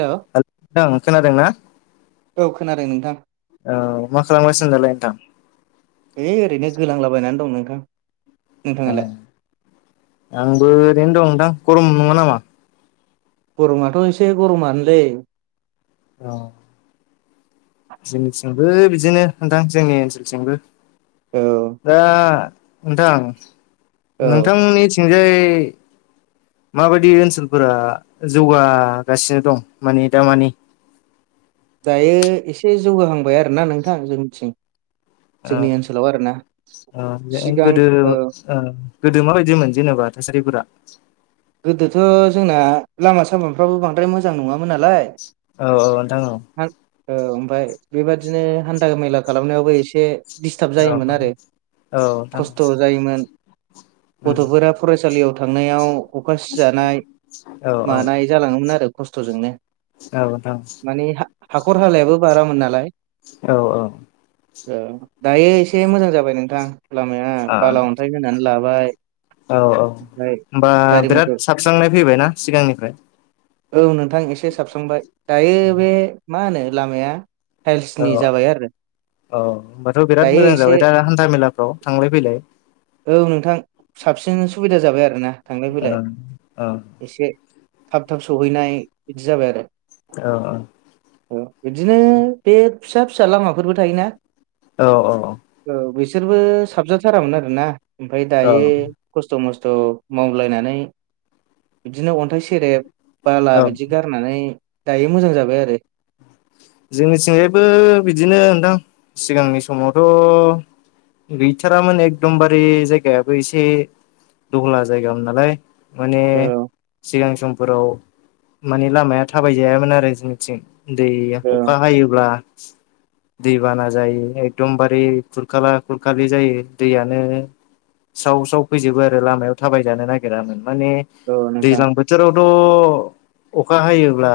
हेल' hello खोनादों ना? औ खोनादों नोंथां औ मा खालामगासिनोदालाय नोंथां? ओइ ओरैनो गोलांलाबायनानै दं नोंथां ए नोंथाङालाय आंबो ओरैनो दं नोंथां गरम नङा नामा? गरमाथ' एसे गरमानोलै औ जोंनिथिंबो बिदिनो नोंथां जोंनि ओनसोलथिंबो औ दा नोंथां औ नोंथांनिथिंजाय माबायदि ओनसोलफोरा जौगागासिनो दं माने दामानि [inaudible] दायो एसे जौगाहांबाय आरोोना नोंथां जों निथिं ओ जोंनि ओनसोलाव आरोना ओ गोदो ओ गोदो माबायदिमोन जेनेबा थासारिफोरा? [inaudible] गोदोथ' जोंना लामा सामाफ्राबो बांद्राय मोजां नङा नालाय औ औ औ नोंथां ओ ओ बेबादिनो हान्था मेला खालामनायावबो एसे दिस्थाब जायोमोन आरो औ नोंथां खस्थ' जायोमोन गथ'फोरा फरायसालियाव थांनायाव अखा सिजानाय औ औ मानाय जालाङोमोन आरो खस्थ'जोंनो औ नोंथां माने हाखर हालायाबो बारामोन नालाय औ औ औ दायो एसे मोजां जाबाय नोंथां लामाया ओ बाला अन्थाइ होनानै लाबाय औ औ ओमफ्राय ओमबा गारि बिराद मथर साबस्रांनाय फैबायनाा सिगांनिफ्राय? औ नोंथां एसे साबस्रांबाय दायो बे मा होनो लामाया टाइल्सनि औ जाबाय आरो औ होनोमबाथ' बिराद दायो मोजां एसे जाबाय दा हान्था मेलाफ्राव थांलाय फैलाय औ नोंथां साबसिन सुबिदा जाबाय आरोना थांलाय ओ फैलाय औ एसे थाब थाब सहैनाय बिदि जाबाय आरो औ औ औ बिदिनो बे फिसा फिसा लामाफोरबो थायोना? औ औ औ बिसोरबो साबजाथारामोन आरोना ओमफ्राय औ दायो खस्थ' मस्थ' मावलायनानै बिदिनो अन्थाइ सेरेब बाला औ बिदि गारनानै दायो मोजां जाबाय आरो जोंनिथिंजायबो बिदिनो नोंथां सिगांनि समावथ' गैथारामोन एकदमबारे जायगायाबो एसे दहला जायगामोन नालाय माने सिगां सम फोराव मानि लामाया थाबाय जायामोन आरो जोंनिथिं दै औ अखा हायोब्ला दैबाना जायो एकदमबारे खुरखाला खुरखालि जायो दैयानो साव साव फैजोबो आरो लामायाव थाबायजानो नागिरामोन माने औ नोंथां दैज्लां बोथोरावथ' अखा हायोब्ला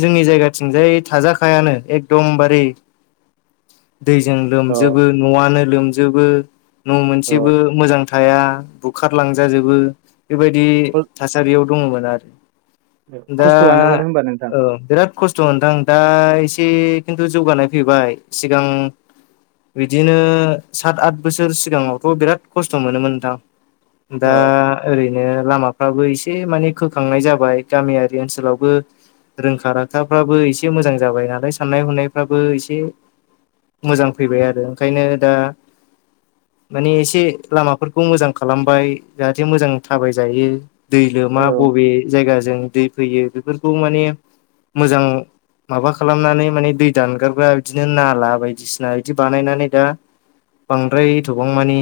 जोंनि जायगा थिंजाय थाजाखायानो एगदमबारे दैजों औ लोमजोबो न'आनो लोमजोबो न' औ मोनसेबो मोजां थाया बुखारलांजाजोबो बेबायदि थासारियाव दङमोन आरो दा खस्थ'आनोमोन होनबा नोंथां औ बिराद खस्थ' दा एसे खिन्थु जौगानाय फैबाय सिगां बिदिनो सात आत बोसोर सिगाङावथ' बिराद खस्थ' मोनोमोन नोंथां दा औ ओरैनो लामाफ्राबो एसे माने खोखांनाय जाबाय गामियारि ओनसोलावबो रोंखा-राखा खोथाफ्राबो एसे मोजां जाबाय नालाय साननाय हनायफ्राबो एसे मोजां फैबाय आरो ओंखायनो दा माने एसे लामाफोरखौ मोजां खालामबाय जाहाथे मोजां थाबायजायो दै लोमा औ बबे जायगाजों दै फैयो बेफोरखौ माने मोजां माबा खालामनानै माने दै दानगारग्रा बिदिनो नाला बायदिसिना बिदि बानायनानै दा बांद्राय एथ'बांमानि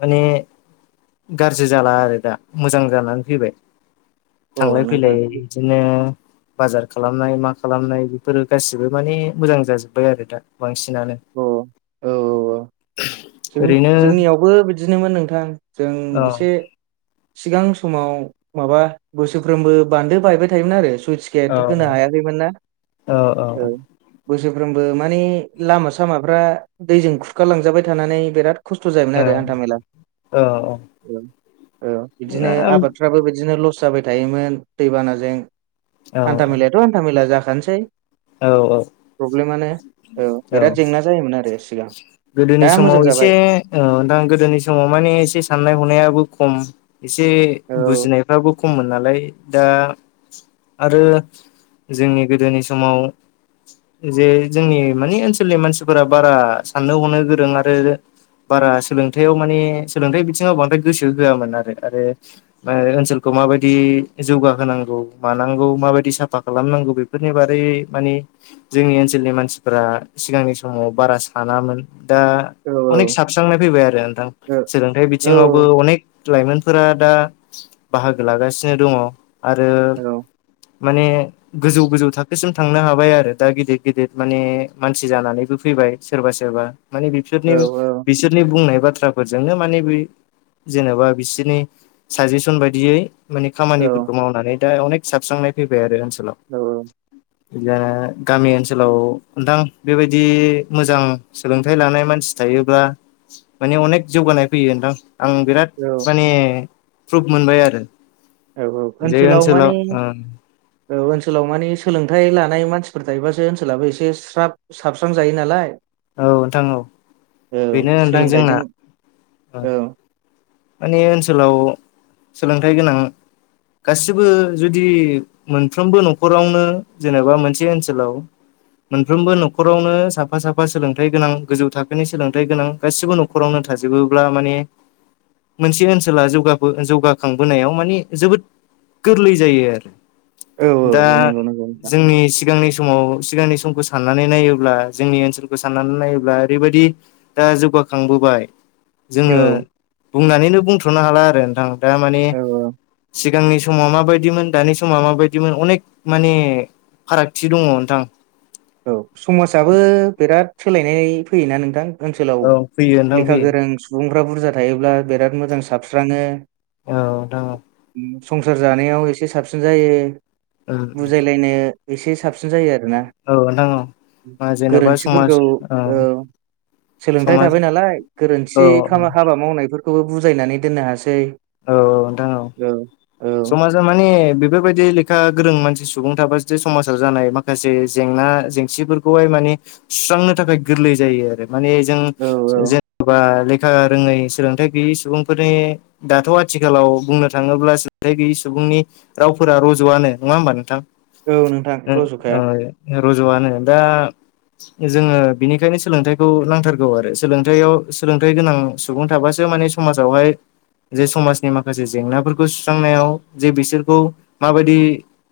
माने गाज्रि जाला आरो दा मोजां जानानै फैबाय औ थांलाय नोंथां फैलाय बिदिनो बाजार खालामनाय मा खालामनाय बेफोरो गासिबो माने मोजां जाजोब्बाय आरो दा बांसिनानो औ औ जों ओरैनो जोंनियावबो बिदिनोमोन नोंथां जों औ एसे सिगां समाव माबा बोसोरफ्रोमबो बानदो बायबाय थायोमोन आरो सुइस औ गेट होनो हायाखैमोन ना औ बोसोरफ्रोमबो बो माने लामा सामाफ्रा दैजों खुरखालांजाबाय थानानै बेराद खस्थ' जायोमोन औ आरो हान्था मेला औ औ बिदिनो आबादफ्राबो बिदिनो लस जाबाय थायोमोन दैबानाजों औ हान्था मेलायाथ' हान्था मेला जाखानसै औ औ प्रब्लेमानो औ बिराद जेंना जायोमोन आरो सिगां गोदोनि दा समाव मोजां एसे जाबाय ओ दां गोदोनि समाव माने एसे साननाय हनायाबो खम एसे औ बुजिनायफ्राबो खममोन नालाय दा आरो जोंनि गोदोनि समाव जे जोंनि मानि ओनसोलनि मानसिफोरा बारा साननो हनो गोरों आरो बारा सोलोंथाइयाव माने सोलोंथाइ बिथिङाव बांद्राय गोसो होआमोन आरो ओ-ओनसोलखौ माबायदि जौगाहोनांगौ मानांगौ माबायदि साफा खालामनांगौ बेफोरनि बारै मानि जोंनि ओनसोलनि मानसिफोरा सिगांनि समाव बारा सानामोन दा औ अनेक साबस्रांनाय फैबाय आरो नोंथां औ सोलोंथाइ औ बिथिङावबो अनेक लाइमोनफोरा दा बाहागो लागासिनो दङ आरो औ माने गोजौ गोजौ थाखोसिम थांनो हाबाय आरो दा गिदिर गिदिर माने मानसि जानानै बो फैबाय सोरबा सोरबा माने बिफोरनि औ बिसोरनि बुंनाय बाथ्राफोरजोंनो माने बै जेन'बा बिसोरनि साजेसन बायदियै माने खामानिफोरखौ मावनानै दा अनेक साबस्रां नाय फैबाय आरो ओनसोलाव औ दा गामि ओनसोलाव नोंथां बेबायदि मोजां सोलोंथाइ लानाय मानसि थायोब्ला माने अनेक जौगानाय फैयो नोंथां आं बिराद माने प्रुभ मोनबाय आरो औ औ जे ओनसोलाव माने ओ औ ओनसोलाव माने सोलों थाइ लानाय मानसिफोर थायोबासो ओनसोलाबो एसे स्राब-साबस्रां जायो नालाय औ नोंथां औ औ बेनो नोंथां जोंना सोलोंथाइजों ओ औ माने ओनसोलाव सोलोंथाइ गोनां गासिबो जुदि मोनफ्रोमबो नखरावनो जेनेबा मोनसे ओनसोलाव मोनफ्रोमबो नखरावनो साफा साफा सोलोंथाइ गोनां गोजौ थाखोनि सोलोंथाइ गोनां गासिबो नखरावनो थाजोबोब्ला माने मोनसे ओनसोला जौगबो जौगाखांबोनायाव माने जोबोद गोरलै जायो आरो औ दा औ नंगौ नंगौ नोंथां जोंनि सिगांनि समाव सिगांनि समखौ साननानै नायोब्ला जोंनि ओनसोलखौ साननानै नायोब्ला ओरैबायदि दा जौगाखांबोबा य जोङो औ बुंनानैनो बुंथ्र'नो हाला आरो नोंथां दा माने औ औ सिगांनि सम समाव मााबायदिमोन दानि समाव माबायदिमोन अनेक माने फारागथि दङ नोंथां। औ समाजाबो बिराद सोलायनाय फैयोना नोंथां। ओनसोलाव औ फैयो नोंथां लेखा फैयो गोरों सुबुंफ्रा बुरजा थायोब्ला बिराद मोजां साबस्राङो औ संसार जानायाव एसे साबसिन जायो उम उम बुजायलायनो एसे साबसिन जायो आरोना। औ नोंथां औ जेन'बा समाज गोरोन्थिफोरखौ ओ सोलोंथायाइ समाज थाबाय नालाय गोरोन्थि औ हाबा मावनायफोरखौबो बुजायनानै दोननो हासै। औ औ नोंथां औ। औ समाजा माने बेफोरबायदि लेखा गोरों मानसि सुबुं थाबा जे समाजाव जानाय माखासे जेंना जेंसिफोरखौहाय मानि सुस्रांनो थाखाय गोरलै जायो आरो। माने जों औ जेनेबा लेखा रोङै सोलोंथाइ गैयै सुबुंफोरनि दाथ' आथिखालाव बुंनो थाङोब्ला सोलथायाइ गैयि सुबुंनि रावफोरा रज'आनो नङा होमबा नोंथां। औ नोंथां उम ओ रज'खाया रज'आनो। दा जोङो बिनिखायनो सोलोंथाइखौ नांथारगौ आरो। सोलोंथाइयाव सोलोंथाइ गोनां सुबुं थाबासो माने समाजावहाय जे समाजनि माखासे जेंनाफोरखौ सुस्रांनायाव जे बिसोरखौ माबायदि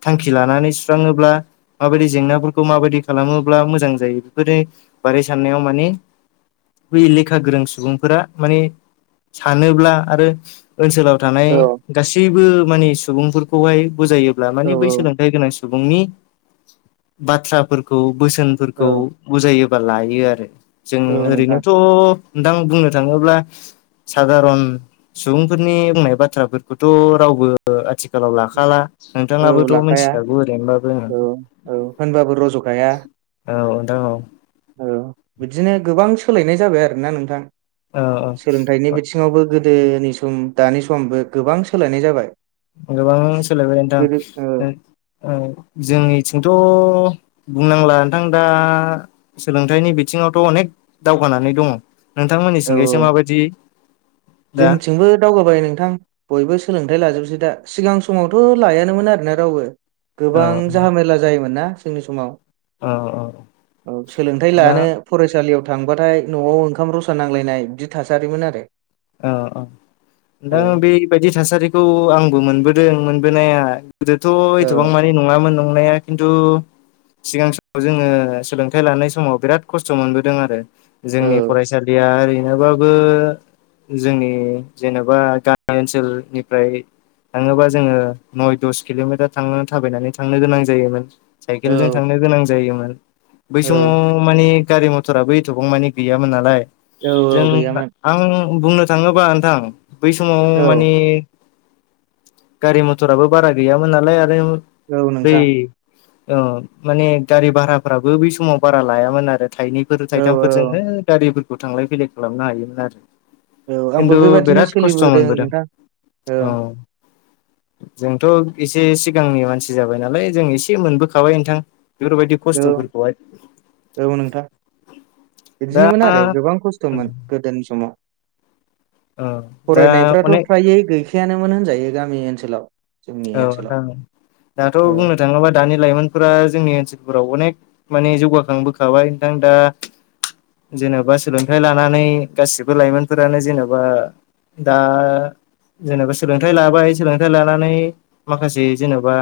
थांखि ला नानै सुस्राङोब्ला माबायदि जेंनाफोरखौ माबायदि खालामोब्ला मोजां जायो बेफोरनि बारै साननायाव माने बै लेखा गोरों सुबुंफोरा माने सानोब्ला आरो ओनसोलाव थानाय औ गासैबो मानि सुबुंफोरखौहाय बुजायो। अब्ला औ माने बै सोलोंथाइ गोनां सुबुंनि बाथ्राफोरखौ औ बोसोनफोरखौ बुजायोबा लायो आरो। जों औ नोंथां ओरैनोथ' नोंथां बुंनो थाङोब्ला सादारन सुबुंफोरनि बुंनाय बाथ्राफोरखौथ' रावबो आथिखालाव लाखाला। औ नोंथाङाबोथ' लाखाया मिथिखागौ ओरैनोबा औ औ होनबाबो रज'खाया औ नोंथां औ औ बिदिनो गोबां सोलायनाय जाबाय आरोना नोंथां। औ सोलोंथाइनि औ बिथिङावबो गो गोदोनि सम दानि समबो गोबां सोलायनाय जाबाय। गोबां सोलायबाय गोदो ओ नोंथां। जोंनिथिंथ' बुंनांला नोंथां दा सोलोंथाइनि बिथिङावथ' अनेख दावगानानै दङ। नोंथांमोननि थिंजायसो माबायदि? दा जोंनिथिंबो दावगाबाय नोंथां बयबो सोलों थाय लाजोबसै दा। सिगां समावथ' लायानोमोन आरोना रावबो औ गोबां जाहामेला जायोमोन ना? जोंनि औ औ समाव सोलोंथाइ दा लानो फरायसालियाव थांबाथाय न'आव ओंखाम रसा नांलायनाय बिदि थासारिमोन आरो। औ औ औ नोंथां। बेबायदि थासारिखौ आं बो मोनबोदों मोनबोनाया। गोदोथ' औ एथ'बां मानि नङामोन नं नाया खिन्थु सिगां समाव जोङो सोलोंथाइ लानाय समाव बिराद खस्थ' मोनबोदों आरो। औ जोंनि फरायसालिया ओरैनोबाबो जोंनि जेन'बा गामि ओनसोलनिफ्राय थाङोबा जोङो नय दस किल'मिटार थां थाबायनानै थांनो गोनां जायोमोन। औ साइकेल जों थांनो गोनां जायोमोन । बै औ समाव माने गारि मथराबो एथ'बांमानि गैयामोन नालाय। औ जों औ गैयामोन आं बुंनो थाङोबा नोंथां बै समाव औ मानि गारि मथराबो बारा गैयामोन नालाय आरो औ नोंथां औ माने गारि भाराफ्राबो बै समाव बारा लायामोन आरो थाइनैफोर औ औ थाइथामफोरजोंनो गारिफोरखौ थांलाय फैलाय खालामनो हायोमोन आरो औ आंबो खिन्थु बेबादिनो बिराद खस्थ' सोलिबोदों मोनबोदों नोंथां औ जोंथ' एसे सिगांनि मानसि जाबाय नालाय जों एसे मोनबोखाबाय नोंथां बेफोरबायदि औ खस्थ'फोरखौहाय औ नोंथां दा बिदिनोमोन आरो गोबां खस्थ'मोन गोदोनि समाव औ दा फरायनायफ्राथ' अनेक फ्रायै गैखायानोमोन होनजायो गामि ओनसोलाव जोंनि औ ओनसोलाव नोंथां दाथ' औ बुंनो थाङोबा दानि लाइमोनफोरा जोंनि ओनसोल राव अनेक माने जौगाखांबोखाबाय नोंथां दा जेन'बा सोलोंथाइ लानानै गासिबो लाइमोनफोरानो जेन'बा दा जेनेबा सोलोंथाइ लाबाय सोलोंथायाइ लानानै माखासे जेन'बा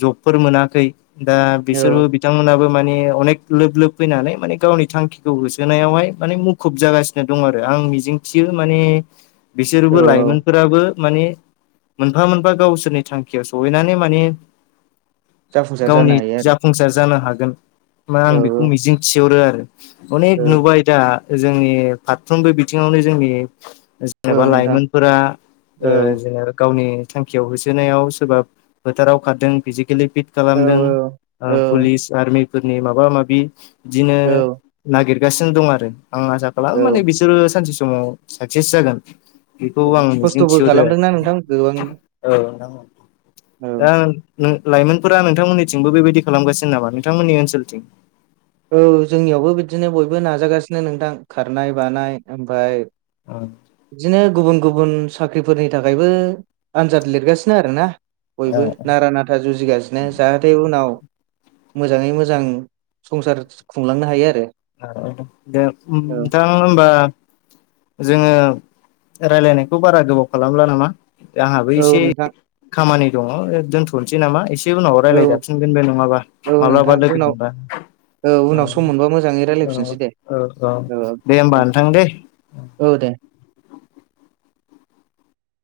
जबफोर मोनाखै दा बिसोरबो औ बिथांमोनाबो माने अनेक लोब लोब फैनानै माने गावनि थांखिखौ होसोनायावहाय माने मुखुब जागासिनो दं आरो आंनि मिजिं थियो माने बिसोरबो औ लाइमोनफोराबो माने मोनफा मोनफा गावसोरनि थांखियाव सहैनानै माने जाफुंसार जानो गावनि हायो आरो जाफुंसार जानो हागोन मा औ आं बेखौ मिजिं थिहरो आरो अनेक औ नुबाय दा जोंनि फारफ्रोमबो बिथिङावनो जोंनि औ जेनेबा औ नोंथां लाइमोनफोरा औ जेनेबा गावनि थांखियाव होसो नायाव सोरबा फोथाराव खारदों फिजिकेलि फिट औ खालामदों ओ औ पुलिस आर्मि फोरनि माबा माबि बिदिनो औ नागिरगासिनो दं आरो आं आसा खालाम माने औ बिसोरो सानसे समाव साक्सेस जागोन बेखौ आं मिजिं खस्थ'बो थिहरो खालामदोंना नोंथां गोबां आरो औ दा लाइमोनफोरा नोंथांमोननिथिंबो बेबायदि खालामगासिनो नामा नोंथांमोननि ओनसोलथिं? औ जोंनियावबो बिदिनो बयबो नाजागासिनो नोंथां खारनाय बानाय ओमफफ्राय बिदिनो गुबुन गुबुन साख्रिफोरनि थाखायबो आनजाद लिरगासिनो आरो ना बयबो औ नारा नाथा जुजिगासिनो जाहाथे उनाव मोजाङै मोजां संसार खुंलांनो हायो आरो औ दे औ नोंथां हमबा जोङो रायलायनायखौ बारा गोबाव खालामला नामा आंहाबो औ एसे नोंथां खामानि दङ दोनथ'नोसै नामा एसे ए उनाव औ रायज्लायज जाफिनगोन बे नङाबा औ माब्लाबा नोंथां लोगो उनाव मोनबा औ उनाव सम मोनबा मोजाङै औ रायलायफिनसै दे औ औ दे होमबा औ नोंथां दे औ दे